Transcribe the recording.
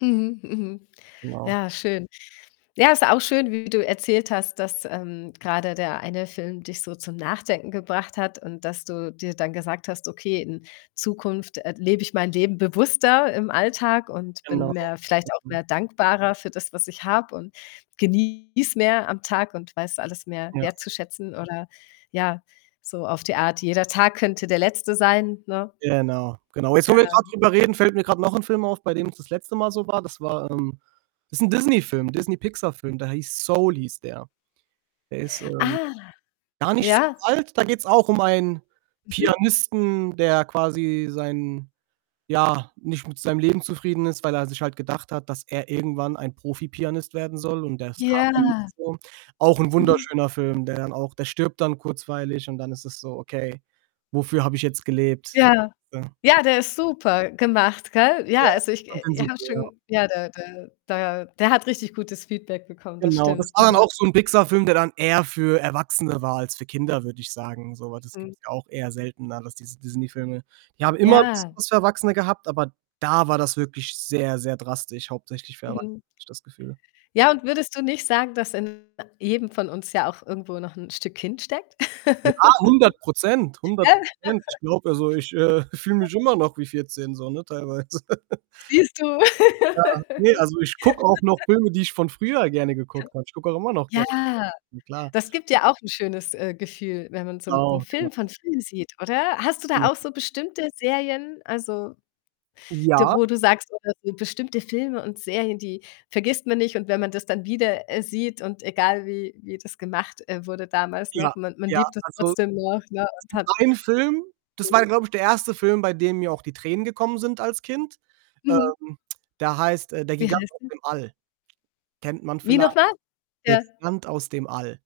Mhm, mhm. Genau. Ja, schön. Ja, ist auch schön, wie du erzählt hast, dass, ähm, grade der eine Film dich so zum Nachdenken gebracht hat und dass du dir dann gesagt hast: „Okay, in Zukunft, äh, lebe ich mein Leben bewusster im Alltag und bin Genau. mehr vielleicht auch Mhm. mehr dankbarer für das, was ich habe und genieße mehr am Tag und weiß alles mehr Ja. wertzuschätzen“, oder ja, so auf die Art, jeder Tag könnte der Letzte sein, ne? Genau, genau. Jetzt, wo wir Ja. grad drüber reden, fällt mir grad noch 'n Film auf, bei dem es das letzte Mal so war. Das war, ähm das ist 'n Disney-Film, 'n Disney-Pixar-Film, der hieß „Soul“, hieß der. Der ist, ähm, Ah. gar nicht so Ja. alt. Da geht's auch um einen Mhm. Pianisten, der quasi sein ja, nicht mit seinem Leben zufrieden ist, weil er sich halt gedacht hat, dass er irgendwann ein Profipianist werden soll und ja es kam halt nicht Ja. so. Auch 'n Mhm. wunderschöner Film, der dann auch der stirbt dann kurzweilig und dann ist es so: „Okay, wofür habe ich jetzt gelebt?“, so. Ja, Ja. ja, der ist super gemacht, gell? Ja, Ja. also, Ich ich fand äh, den ich super, habe ja. schon ja, der der da der hat richtig gutes Feedback bekommen, das Genau, das stimmt, war dann mhm. auch so 'n Pixar-Film, der dann eher für Erwachsene war als für Kinder, würde ich sagen so. Aber das Mhm. gibt's auch eher seltener, dass diese Disney-Filme die haben immer [unintelligible] Ja. was für Erwachsene gehabt, aber da war das wirklich sehr, sehr drastisch hauptsächlich für Erwachsene, Mhm. habe ich das Gefühl. Ja, und würdest du nicht sagen, dass in jedem von uns ja auch irgendwo noch 'n Stück Kind steckt? Ja, 100 %, [unintelligible] hundert Prozent. Ich glaube also, ich, äh, fühle Ja. mich immer noch wie 14 so, ne, teilweise. Siehst du? Ja, ne, also, ich gucke auch noch Filme, die ich von früher gerne geguckt habe. Ich gucke auch immer noch. Ja, [unintelligible] Na klar. das gibt dir auch 'n schönes, äh, Gefühl, wenn man so 'nen Genau, genau. Film von früher sieht, oder? Hast du Genau. da auch so bestimmte Serien, also, da Ja. wo du sagst oder so bestimmte Filme und Serien, die vergisst man nicht. Und wenn man das dann wieder, äh, sieht und egal wie wie das gemacht, äh, wurde damals Ja, noch, man man ja, liebt das also, trotzdem noch, ne, es und gibt hat einen Film, das Mhm. war glaube ich, der 1. Film, bei dem mir auch die Tränen gekommen sind als Kind. Mhm. Ähm, der heißt, äh, „Der Wie Gigant heißt aus der? dem All.“ Kennt man Wie vielleicht nochmal? „Der Ja. Gigant aus dem All.“